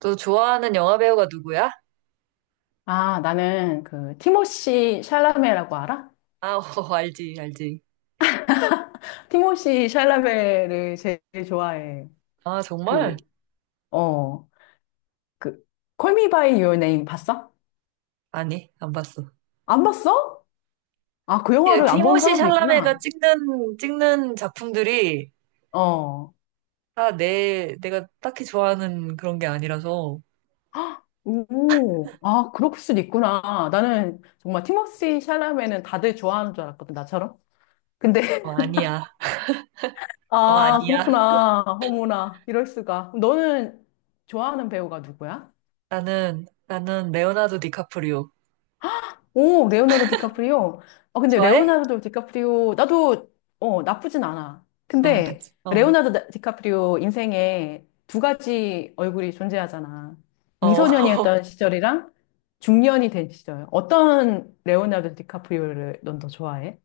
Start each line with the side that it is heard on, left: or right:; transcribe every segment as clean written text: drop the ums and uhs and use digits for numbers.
right: 너 좋아하는 영화 배우가 누구야?
left: 아, 나는 그 티모시 샬라메라고 알아?
right: 아, 어, 알지, 알지.
left: 티모시 샬라메를 제일 좋아해.
right: 아,
left: 그,
right: 정말?
left: 어, 그 Call Me by Your Name 봤어?
right: 아니, 안 봤어.
left: 안 봤어? 아, 그
right: 예,
left: 영화를 안 본
right: 티모시
left: 사람도 있구나.
right: 샬라메가 찍는 작품들이
left: 어.
right: 다 내가 딱히 좋아하는 그런 게 아니라서,
left: 헉, 오, 아, 그럴 수도 있구나. 나는 정말 티모시 샬라메는 다들 좋아하는 줄 알았거든, 나처럼. 근데,
right: 어, 아니야. 어, 아,
left: 아,
right: 니야.
left: 그렇구나. 어머나, 이럴 수가. 너는 좋아하는 배우가 누구야?
right: 나는 레오나르도 디카프리오.
left: 오, 레오나르도 디카프리오. 아, 근데
right: 좋아해?
left: 레오나르도 디카프리오, 나도, 어, 나쁘진 않아.
right: 어,
left: 근데,
right: 그치. 어,
left: 레오나르도 디카프리오 인생에 두 가지 얼굴이 존재하잖아.
right: 어,
left: 미소년이었던 시절이랑 중년이 된 시절. 어떤 레오나르도 디카프리오를 넌 더 좋아해?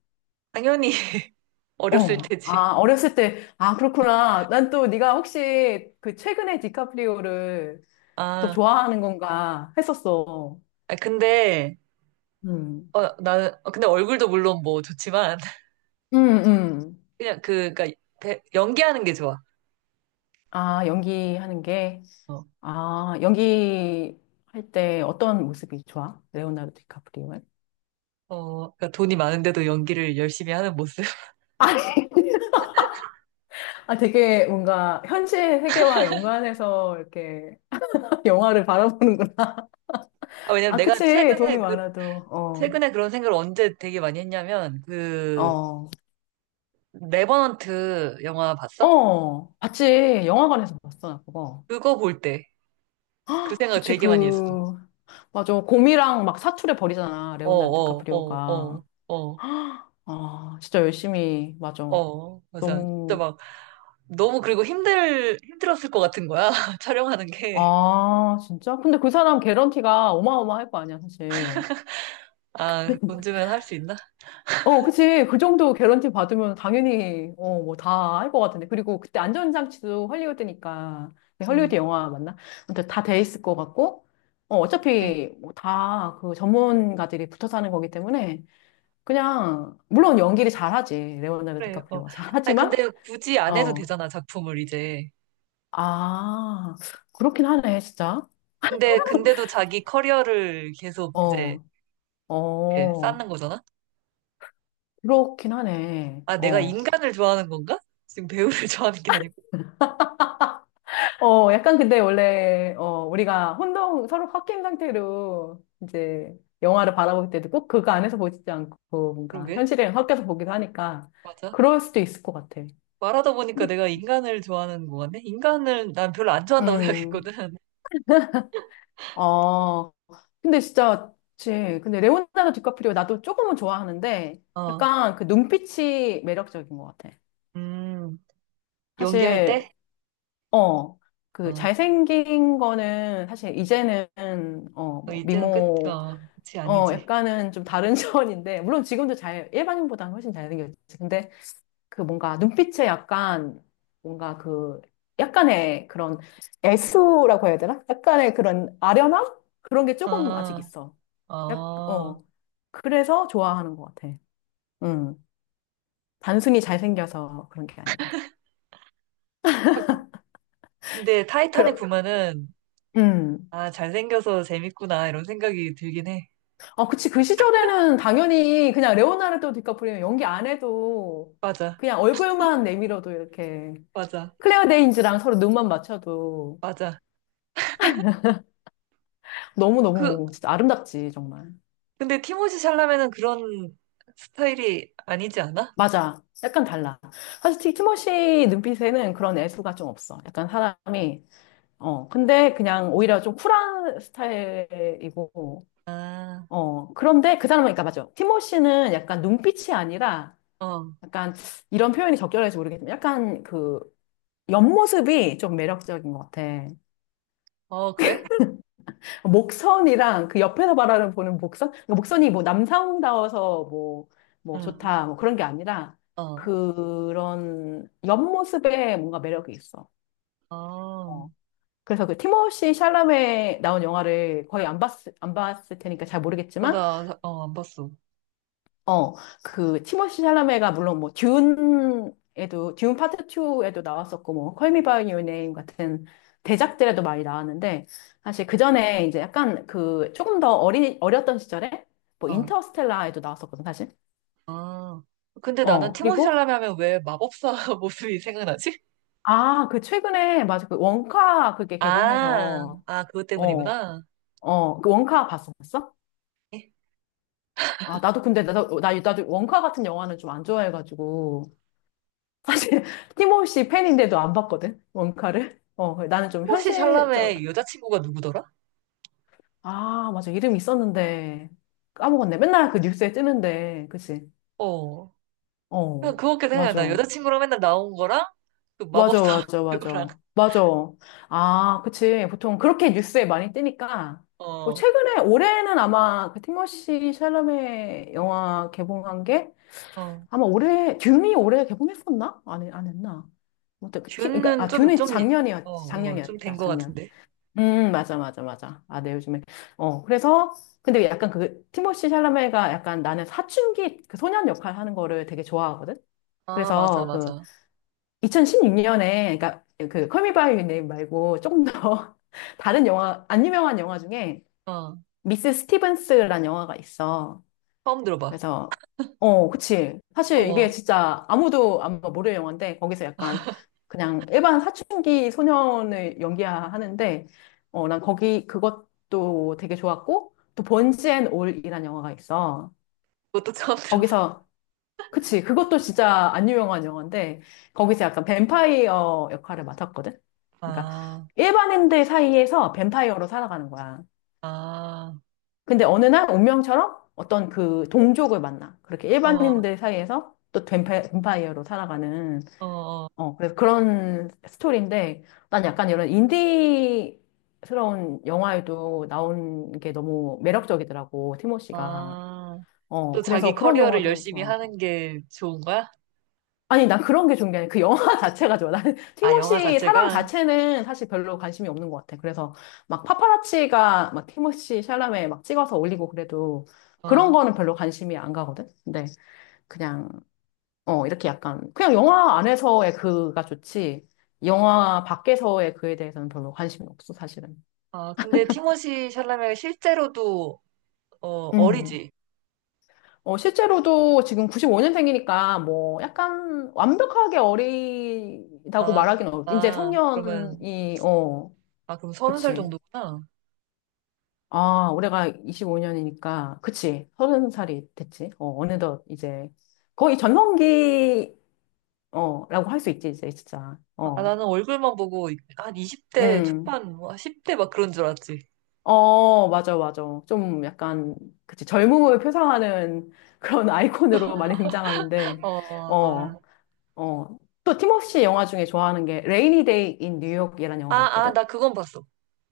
right: 당연히 어렸을
left: 어.
right: 테지.
left: 아, 어렸을 때, 아, 그렇구나. 난 또 네가 혹시 그 최근에 디카프리오를 또
right: 아,
left: 좋아하는 건가 했었어.
right: 아, 근데,
left: 음.
right: 어, 나, 어, 근데 얼굴도 물론 뭐 좋지만,
left: 음, 음.
right: 그냥 그, 그니까, 연기하는 게 좋아.
left: 아, 연기하는 게.
right: 어,
left: 아, 연기할 때 어떤 모습이 좋아? 레오나르도 디카프리오는?
right: 어, 그러니까 돈이 많은데도 연기를 열심히 하는 모습.
left: 아니, 아, 되게 뭔가 현실 세계와 연관해서 이렇게 영화를 바라보는구나.
right: 아, 왜냐면
left: 아,
right: 내가
left: 그치. 돈이
right: 최근에 그,
left: 많아도. 어,
right: 최근에 그런 생각을 언제 되게 많이 했냐면, 그,
left: 어,
right: 레버넌트 영화 봤어?
left: 어. 봤지. 영화관에서 봤어, 나 그거.
right: 그거 볼 때, 그 생각
left: 그치,
right: 되게
left: 그,
right: 많이 했어.
left: 맞아. 곰이랑 막 사투를 벌이잖아.
right: 어,
left: 레오나르도
right: 어, 어,
left: 디카프리오가.
right: 어, 어,
left: 아, 진짜 열심히, 맞아.
right: 어, 맞아. 진짜
left: 너무
right: 막, 너무 그리고 힘들었을 것 같은 거야. 촬영하는 게.
left: 아, 진짜? 근데 그 사람 개런티가 어마어마할 거 아니야, 사실.
right: 아, 돈 주면 할 수 있나?
left: 어, 그치. 그 정도 개런티 받으면 당연히, 어, 뭐 다 할 것 같은데. 그리고 그때 안전장치도 헐리우드니까. 네,
right: 음,
left: 헐리우드 영화 맞나? 근데 다 돼 있을 것 같고. 어, 어차피 뭐 다그 전문가들이 붙어 사는 거기 때문에 그냥, 물론 연기를 잘하지. 레오나르도
right: 그래, 어.
left: 디카프리오가.
right: 아니,
left: 잘하지만,
right: 근데 굳이 안 해도
left: 어,
right: 되잖아, 작품을 이제.
left: 아, 그렇긴 하네, 진짜.
right: 근데, 근데도 자기 커리어를 계속 이제
left: 어,
right: 이렇게
left: 어.
right: 쌓는 거잖아?
left: 그렇긴 하네.
right: 아, 내가
left: 어.
right: 인간을 좋아하는 건가? 지금 배우를 좋아하는 게 아니고.
left: 어, 약간 근데 원래, 어, 우리가 혼동, 서로 섞인 상태로 이제 영화를 바라볼 때도 꼭 그거 안에서 보지 않고 뭔가
right: 그러게.
left: 현실이랑 섞여서 보기도 하니까
right: 맞아.
left: 그럴 수도 있을 것 같아.
right: 말하다 보니까
left: 근데
right: 내가 인간을 좋아하는 거 같네? 인간을 난 별로 안 좋아한다고
left: 음,
right: 생각했거든.
left: 어, 근데 진짜, 그치. 근데 레오나르도 디카프리오 나도 조금은 좋아하는데
right: 어,
left: 약간 그 눈빛이 매력적인 것 같아.
right: 음, 연기할
left: 사실,
right: 때?
left: 어, 그
right: 어,
left: 잘생긴 거는 사실 이제는, 어,
right: 어,
left: 뭐
right: 이제는 끝,
left: 미모,
right: 어, 그치,
left: 어,
right: 아니지.
left: 약간은 좀 다른 차원인데, 물론 지금도 잘, 일반인보다는 훨씬 잘생겼지. 근데 그 뭔가 눈빛에 약간, 뭔가 그, 약간의 그런 애수라고 해야 되나? 약간의 그런 아련함? 그런 게 조금 아직
right: 아,
left: 있어. 약,
right: 어.
left: 어. 그래서 좋아하는 것 같아. 음. 단순히 잘생겨서 그런 게 아니라.
right: 근데 타이타닉
left: 그럼,
right: 보면은,
left: 음.
right: 아, 잘생겨서 재밌구나, 이런 생각이 들긴 해.
left: 어, 그치. 그 시절에는 당연히 그냥 레오나르도 디카프리오 연기 안 해도
right: 맞아,
left: 그냥 얼굴만 내밀어도 이렇게.
right: 맞아,
left: 클레어 데인즈랑 서로 눈만 맞춰도
right: 맞아. 그,
left: 너무너무 진짜 아름답지, 정말.
right: 근데 티모시 샬라메는 그런 스타일이 아니지 않아?
left: 맞아. 약간 달라. 사실 티모시 눈빛에는 그런 애수가 좀 없어. 약간 사람이, 어, 근데 그냥 오히려 좀 쿨한 스타일이고,
right: 아,
left: 어, 그런데 그 사람은, 그러니까 맞아. 티모시는 약간 눈빛이 아니라
right: 어,
left: 약간 이런 표현이 적절할지 모르겠지만 약간 그 옆모습이 좀 매력적인 것 같아.
right: 어, 그래?
left: 목선이랑 그 옆에서 바라보는 목선? 그러니까 목선이 뭐 남성다워서 뭐, 뭐
right: 응,
left: 좋다, 뭐 그런 게 아니라
right: 어,
left: 그런 옆모습에 뭔가 매력이 있어.
right: 어,
left: 어. 그래서 그 티모시 샬라메 나온 영화를 거의 안 봤을 테니까 잘
right: 어,
left: 모르겠지만
right: 나, 어, 안 봤어.
left: 어, 그 티모시 샬라메가 물론 뭐 듄에도 듄 파트 2에도 나왔었고 뭐 콜미 바이 유 네임 같은 대작들에도 많이 나왔는데 사실 그 전에 이제 약간 그 조금 더 어린 어렸던 시절에 뭐
right: 어,
left: 인터스텔라에도 나왔었거든 사실.
right: 어. 근데 나는
left: 어,
right: 티모시
left: 그리고
right: 샬라메 하면 왜 마법사 모습이 생각나지?
left: 아, 그 최근에 맞아 그 원카 그게
right: 아,
left: 개봉해서
right: 아, 그것
left: 어,
right: 때문이구나.
left: 어, 그 원카 봤었어?
right: 에?
left: 아, 나도 근데 나도 어, 나 나도 원카 같은 영화는 좀 안 좋아해가지고 사실 팀없이 팬인데도 안 봤거든 원카를 어 나는 좀
right: 티모시
left: 현실적
right: 샬라메 여자친구가 누구더라?
left: 아 맞아 이름 있었는데 까먹었네 맨날 그 뉴스에 뜨는데 그치
right: 어,
left: 어
right: 그냥 그거밖에 생각나.
left: 맞아
right: 여자친구랑 맨날 나온 거랑, 그
left: 맞아
right: 마법사
left: 맞아
right: 그거랑,
left: 맞아 맞아 아 그치 보통 그렇게 뉴스에 많이 뜨니까 뭐
right: 어,
left: 최근에 올해는 아마 그 티모시 샬라메 영화 개봉한 게
right: 어.
left: 아마 올해 듄이 올해 개봉했었나 안 했나 아무튼 그 팀, 그러니까
right: 듄은
left: 아
right: 좀,
left: 듄이
right: 좀, 어, 어, 좀 된
left: 작년이었다
right: 거
left: 작년
right: 같은데.
left: 맞아, 맞아, 맞아. 아, 네, 요즘에. 어, 그래서, 근데 약간 그, 티모시 샬라메가 약간 나는 사춘기 그 소년 역할 하는 거를 되게 좋아하거든?
right: 아, 맞아,
left: 그래서 그,
right: 맞아.
left: 2016년에, 그니까 그, 컬미 바이 유 네임 말고 조금 더 다른 영화, 안 유명한 영화 중에
right: 어,
left: 미스 스티븐스란 영화가 있어.
right: 처음 들어봐.
left: 그래서, 어, 그치. 사실 이게
right: 어머,
left: 진짜 아무도 아마 모를 영화인데, 거기서 약간 그냥 일반 사춘기 소년을 연기하는데, 어, 난 거기 그것도 되게 좋았고, 또 번지 앤 올이란 영화가 있어.
right: 그것도 처음 들어봐.
left: 거기서, 그치. 그것도 진짜 안 유명한 영화인데, 거기서 약간 뱀파이어 역할을 맡았거든? 그러니까
right: 아,
left: 일반인들 사이에서 뱀파이어로 살아가는 거야.
right: 아,
left: 근데 어느 날 운명처럼 어떤 그 동족을 만나. 그렇게
right: 어,
left: 일반인들 사이에서 또 뱀파이어로 살아가는,
right: 어, 어,
left: 어, 그래서 그런 스토리인데, 난 약간 이런 인디스러운 영화에도 나온 게 너무 매력적이더라고, 티모시가.
right: 아.
left: 어,
right: 또 자기
left: 그래서 그런
right: 커리어를
left: 영화도
right: 열심히
left: 좋아하고.
right: 하는 게 좋은 거야?
left: 아니, 난 그런 게 좋은 게 아니라 그 영화 자체가 좋아. 나는
right: 아, 영화
left: 티모시 사람
right: 자체가?
left: 자체는 사실 별로 관심이 없는 것 같아. 그래서 막 파파라치가 막 티모시 샬라메 막 찍어서 올리고 그래도 그런
right: 어,
left: 거는 별로 관심이 안 가거든. 근데 그냥 어 이렇게 약간 그냥 영화 안에서의 그가 좋지. 영화 밖에서의 그에 대해서는 별로 관심이 없어, 사실은.
right: 아, 근데 티모시 샬라메가 실제로도, 어,
left: 음.
right: 어리지?
left: 어, 실제로도 지금 95년생이니까 뭐 약간 완벽하게 어리다고
right: 아, 그-
left: 말하기는 어렵 이제
right: 아, 그러면,
left: 성년이, 어,
right: 아, 그럼 서른 살
left: 그치.
right: 정도구나.
left: 아, 올해가 25년이니까, 그치. 서른 살이 됐지. 어, 어느덧 이제, 거의 전성기, 어, 라고 할 수 있지, 이제, 진짜.
right: 아, 아,
left: 어,
right: 나는 얼굴만 보고 한 20대
left: 음.
right: 초반, 뭐 10대 막 그런 줄 알았지.
left: 어, 맞아, 맞아. 좀 약간, 그치. 젊음을 표상하는 그런 아이콘으로 많이 등장하는데,
right: 어, 아,
left: 어, 어. 또, 팀워시 영화 중에 좋아하는 게, 레이니 데이 인 뉴욕이라는
right: 아,
left: 영화가
right: 아,
left: 있거든?
right: 나 그건 봤어.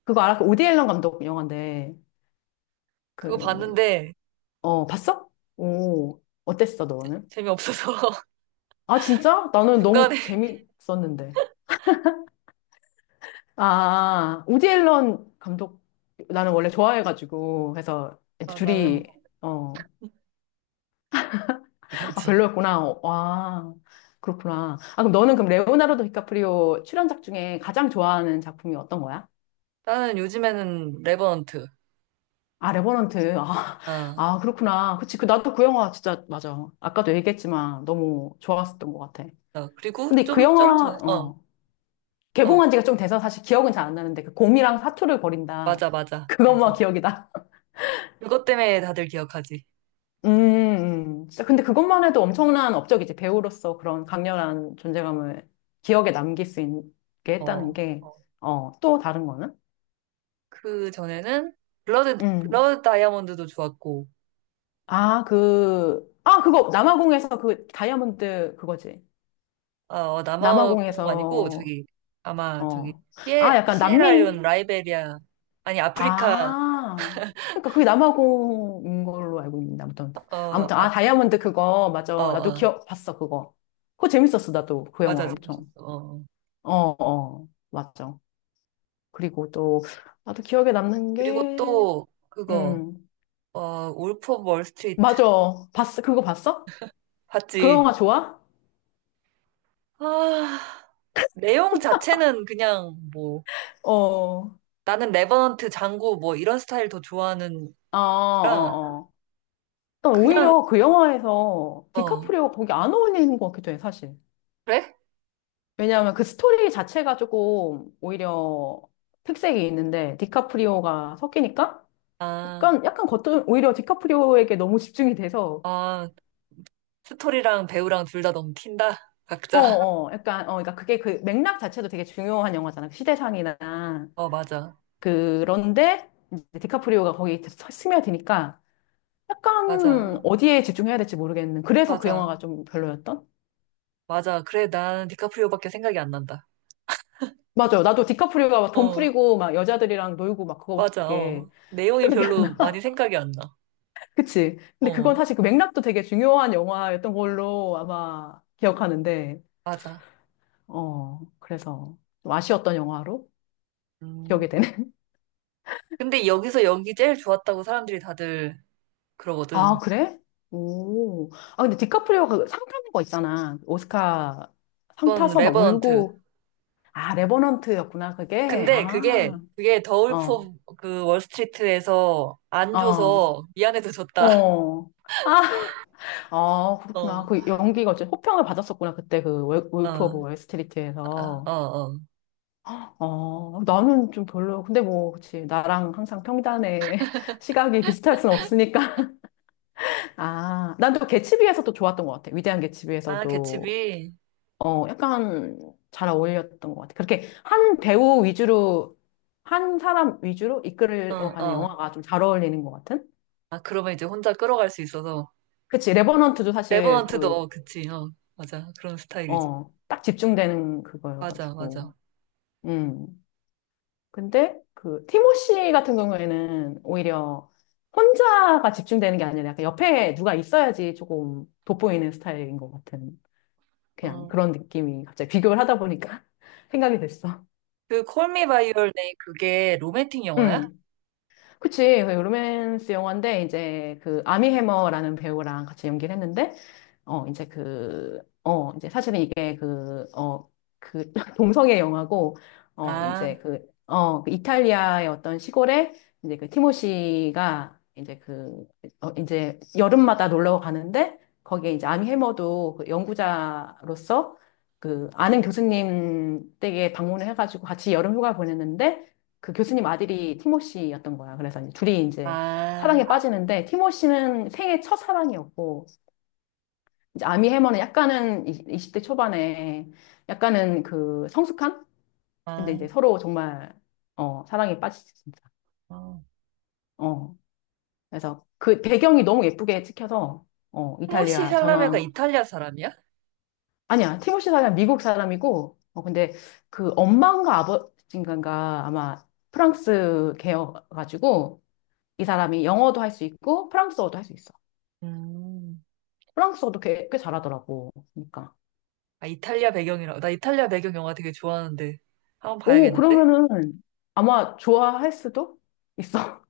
left: 그거 알아? 그디 앨런 감독 영화인데,
right: 그거
left: 그,
right: 봤는데,
left: 어, 봤어? 오, 어땠어, 너는?
right: 재미없어서
left: 아, 진짜? 나는 너무
right: 중간에
left: 재밌었는데. 아, 우디 앨런 감독, 나는 원래 좋아해가지고, 해서
right: 아, 나는
left: 둘이, 어, 아,
right: 못하지.
left: 별로였구나. 와, 그렇구나. 아, 그럼 너는 그럼 레오나르도 디카프리오 출연작 중에 가장 좋아하는 작품이 어떤 거야?
right: 나는 요즘에는 레버넌트.
left: 아, 레버넌트. 아,
right: 아,
left: 아, 그렇구나. 그치. 그, 나도 그 영화 진짜, 맞아. 아까도 얘기했지만 너무 좋았었던 것 같아.
right: 아, 그리고
left: 근데 그
right: 좀, 좀
left: 영화,
right: 전에, 어,
left: 어,
right: 어,
left: 개봉한 지가 좀 돼서 사실 기억은 잘 안 나는데 그 곰이랑 사투를 벌인다.
right: 맞아, 맞아,
left: 그것만
right: 맞아.
left: 기억이다.
right: 그것 때문에 다들 기억하지.
left: 음, 진짜 근데 그것만 해도 엄청난 업적이지. 배우로서 그런 강렬한 존재감을 기억에 남길 수 있게 했다는
right: 어,
left: 게,
right: 어.
left: 어, 또 다른 거는?
right: 그 전에는 블러드,
left: 음.
right: 블러드 다이아몬드도 좋았고,
left: 아, 그, 아, 그거, 남아공에서 그 다이아몬드 그거지.
right: 아, 어, 남아공 아니고,
left: 남아공에서,
right: 저기, 아마 저기,
left: 어. 아,
right: 시에,
left: 약간 남미?
right: 시에라리온, 라이베리아, 아니, 아프리카,
left: 아, 그러니까 그게 남아공인 걸로 알고 있는데 아무튼
right: 어,
left: 아무튼 아
right: 아,
left: 다이아몬드 그거 맞아
right: 어,
left: 나도
right: 어,
left: 기억 봤어 그거 그거 재밌었어 나도 그 영화
right: 맞아, 재밌었어.
left: 엄청
right: 어. 어.
left: 어어 맞아 그리고 또 나도 기억에 남는
right: 그리고
left: 게음
right: 또, 그거, 어, 울프 오브 월스트리트.
left: 맞아 봤어 그거 봤어 그
right: 봤지.
left: 영화 좋아
right: 아, 내용 자체는 그냥 뭐,
left: 어어어어
right: 나는 레버넌트, 장고 뭐 이런 스타일 더 좋아하는
left: 어, 아,
right: 거
left: 어, 어. 난
right: 그냥,
left: 오히려 그 영화에서
right: 어,
left: 디카프리오가 거기 안 어울리는 것 같기도 해 사실
right: 그래?
left: 왜냐하면 그 스토리 자체가 조금 오히려 특색이 있는데 디카프리오가 섞이니까
right: 아,
left: 약간 겉은 오히려 디카프리오에게 너무 집중이 돼서
right: 아, 스토리랑 배우랑 둘 다 너무 튄다? 각자.
left: 어어 약간 어 그러니까 그게 그 맥락 자체도 되게 중요한 영화잖아 그 시대상이나
right: 어, 맞아.
left: 그런데 이제 디카프리오가 거기 스며드니까 약간
right: 맞아.
left: 어디에 집중해야 될지 모르겠는 그래서 그 영화가
right: 맞아.
left: 좀 별로였던
right: 맞아. 그래, 난 디카프리오밖에 생각이 안 난다.
left: 맞아요 나도 디카프리오가 막 돈
right: 어,
left: 뿌리고 막 여자들이랑 놀고 막
right: 맞아.
left: 그거밖에
right: 어. 내용이
left: 기억이
right: 별로
left: 안나
right: 많이 생각이 안 나.
left: 그치. 근데 그건
right: 어,
left: 사실 그 맥락도 되게 중요한 영화였던 걸로 아마 기억하는데,
right: 맞아.
left: 어, 그래서 좀 아쉬웠던 영화로 기억이
right: 음.
left: 되네.
right: 근데 여기서 연기 제일 좋았다고 사람들이 다들
left: 아,
right: 그러거든.
left: 그래? 오. 아, 근데 디카프리오가 그상 타는 거 있잖아. 오스카 상
right: 그건
left: 타서 막
right: 레버넌트.
left: 울고. 아, 레버넌트였구나, 그게.
right: 근데 그게,
left: 아,
right: 그게
left: 어,
right: 더울프 그 월스트리트에서 안
left: 어,
right: 줘서 미안해서 줬다.
left: 어. 아, 아,
right: 어,
left: 그렇구나.
right: 어,
left: 그 연기가 어째 호평을 받았었구나, 그때 그 울프 오브
right: 아, 어,
left: 월스트리트에서.
right: 어.
left: 어, 나는 좀 별로. 근데 뭐, 그치. 나랑 항상 평단의 시각이 비슷할 순 없으니까. 아, 난 또 개츠비에서 또 좋았던 것 같아. 위대한
right: 아,
left: 개츠비에서도,
right: 개츠비?
left: 어, 약간 잘 어울렸던 것 같아. 그렇게 한 배우 위주로, 한 사람 위주로
right: 어,
left: 이끌어가는
right: 어.
left: 영화가 좀 잘 어울리는 것 같은?
right: 아, 그러면 이제 혼자 끌어갈 수 있어서.
left: 그치. 레버넌트도 사실 그,
right: 레버넌트도, 그치, 어. 맞아. 그런 스타일이지.
left: 어, 딱 집중되는
right: 맞아,
left: 그거여가지고.
right: 맞아.
left: 음. 근데 그 티모시 같은 경우에는 오히려 혼자가 집중되는 게 아니라 약간 옆에 누가 있어야지 조금 돋보이는 스타일인 것 같은 그냥
right: 어.
left: 그런 느낌이 갑자기 비교를 하다 보니까 생각이 됐어.
right: 그, 콜미 바이 유얼 네임, 그게 로맨틱 영화야?
left: 응. 그치. 그 로맨스 영화인데, 이제 그 아미 해머라는 배우랑 같이 연기를 했는데, 어, 이제 그, 어, 이제 사실은 이게 그, 어, 그 동성애 영화고, 어, 이제
right: 아,
left: 그, 어, 그 이탈리아의 어떤 시골에 이제 그 티모시가 이제 그, 어, 이제 여름마다 놀러 가는데, 거기에 이제 아미 해머도 그 연구자로서 그 아는 교수님 댁에 방문을 해가지고 같이 여름 휴가 보냈는데, 그 교수님 아들이 티모시였던 거야. 그래서 이제 둘이 이제
right: 아,
left: 사랑에 빠지는데 티모시는 생애 첫 사랑이었고 이제 아미 해머는 약간은 20대 초반에 약간은 그 성숙한? 근데 이제
right: 아.
left: 서로 정말 어, 사랑에 빠지지 진짜.
right: 어.
left: 어. 그래서 그 배경이 너무 예쁘게 찍혀서 어,
right: 티모시
left: 이탈리아
right: 샬라메가
left: 전원
right: 이탈리아 사람이야?
left: 아니야. 티모시 사람 미국 사람이고 어 근데 그 엄마인가 아버지인가 아마 프랑스 계여가지고 이 사람이 영어도 할 수 있고 프랑스어도 할 수 있어.
right: 음.
left: 프랑스어도 꽤 잘하더라고. 그러니까.
right: 아, 이탈리아 배경이라. 나 이탈리아 배경 영화 되게 좋아하는데. 한 번
left: 오,
right: 봐야겠는데?
left: 그러면은 아마 좋아할 수도 있어.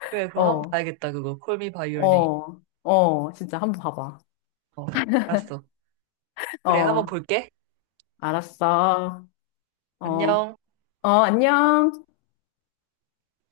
right: 그래, 그럼 한 번
left: 어,
right: 봐야겠다, 그거. Call me by your name.
left: 어, 어, 진짜 한번 봐봐.
right: 어, 알았어. 그래, 한번
left: 어,
right: 볼게.
left: 알았어. 어, 어,
right: 안녕.
left: 안녕.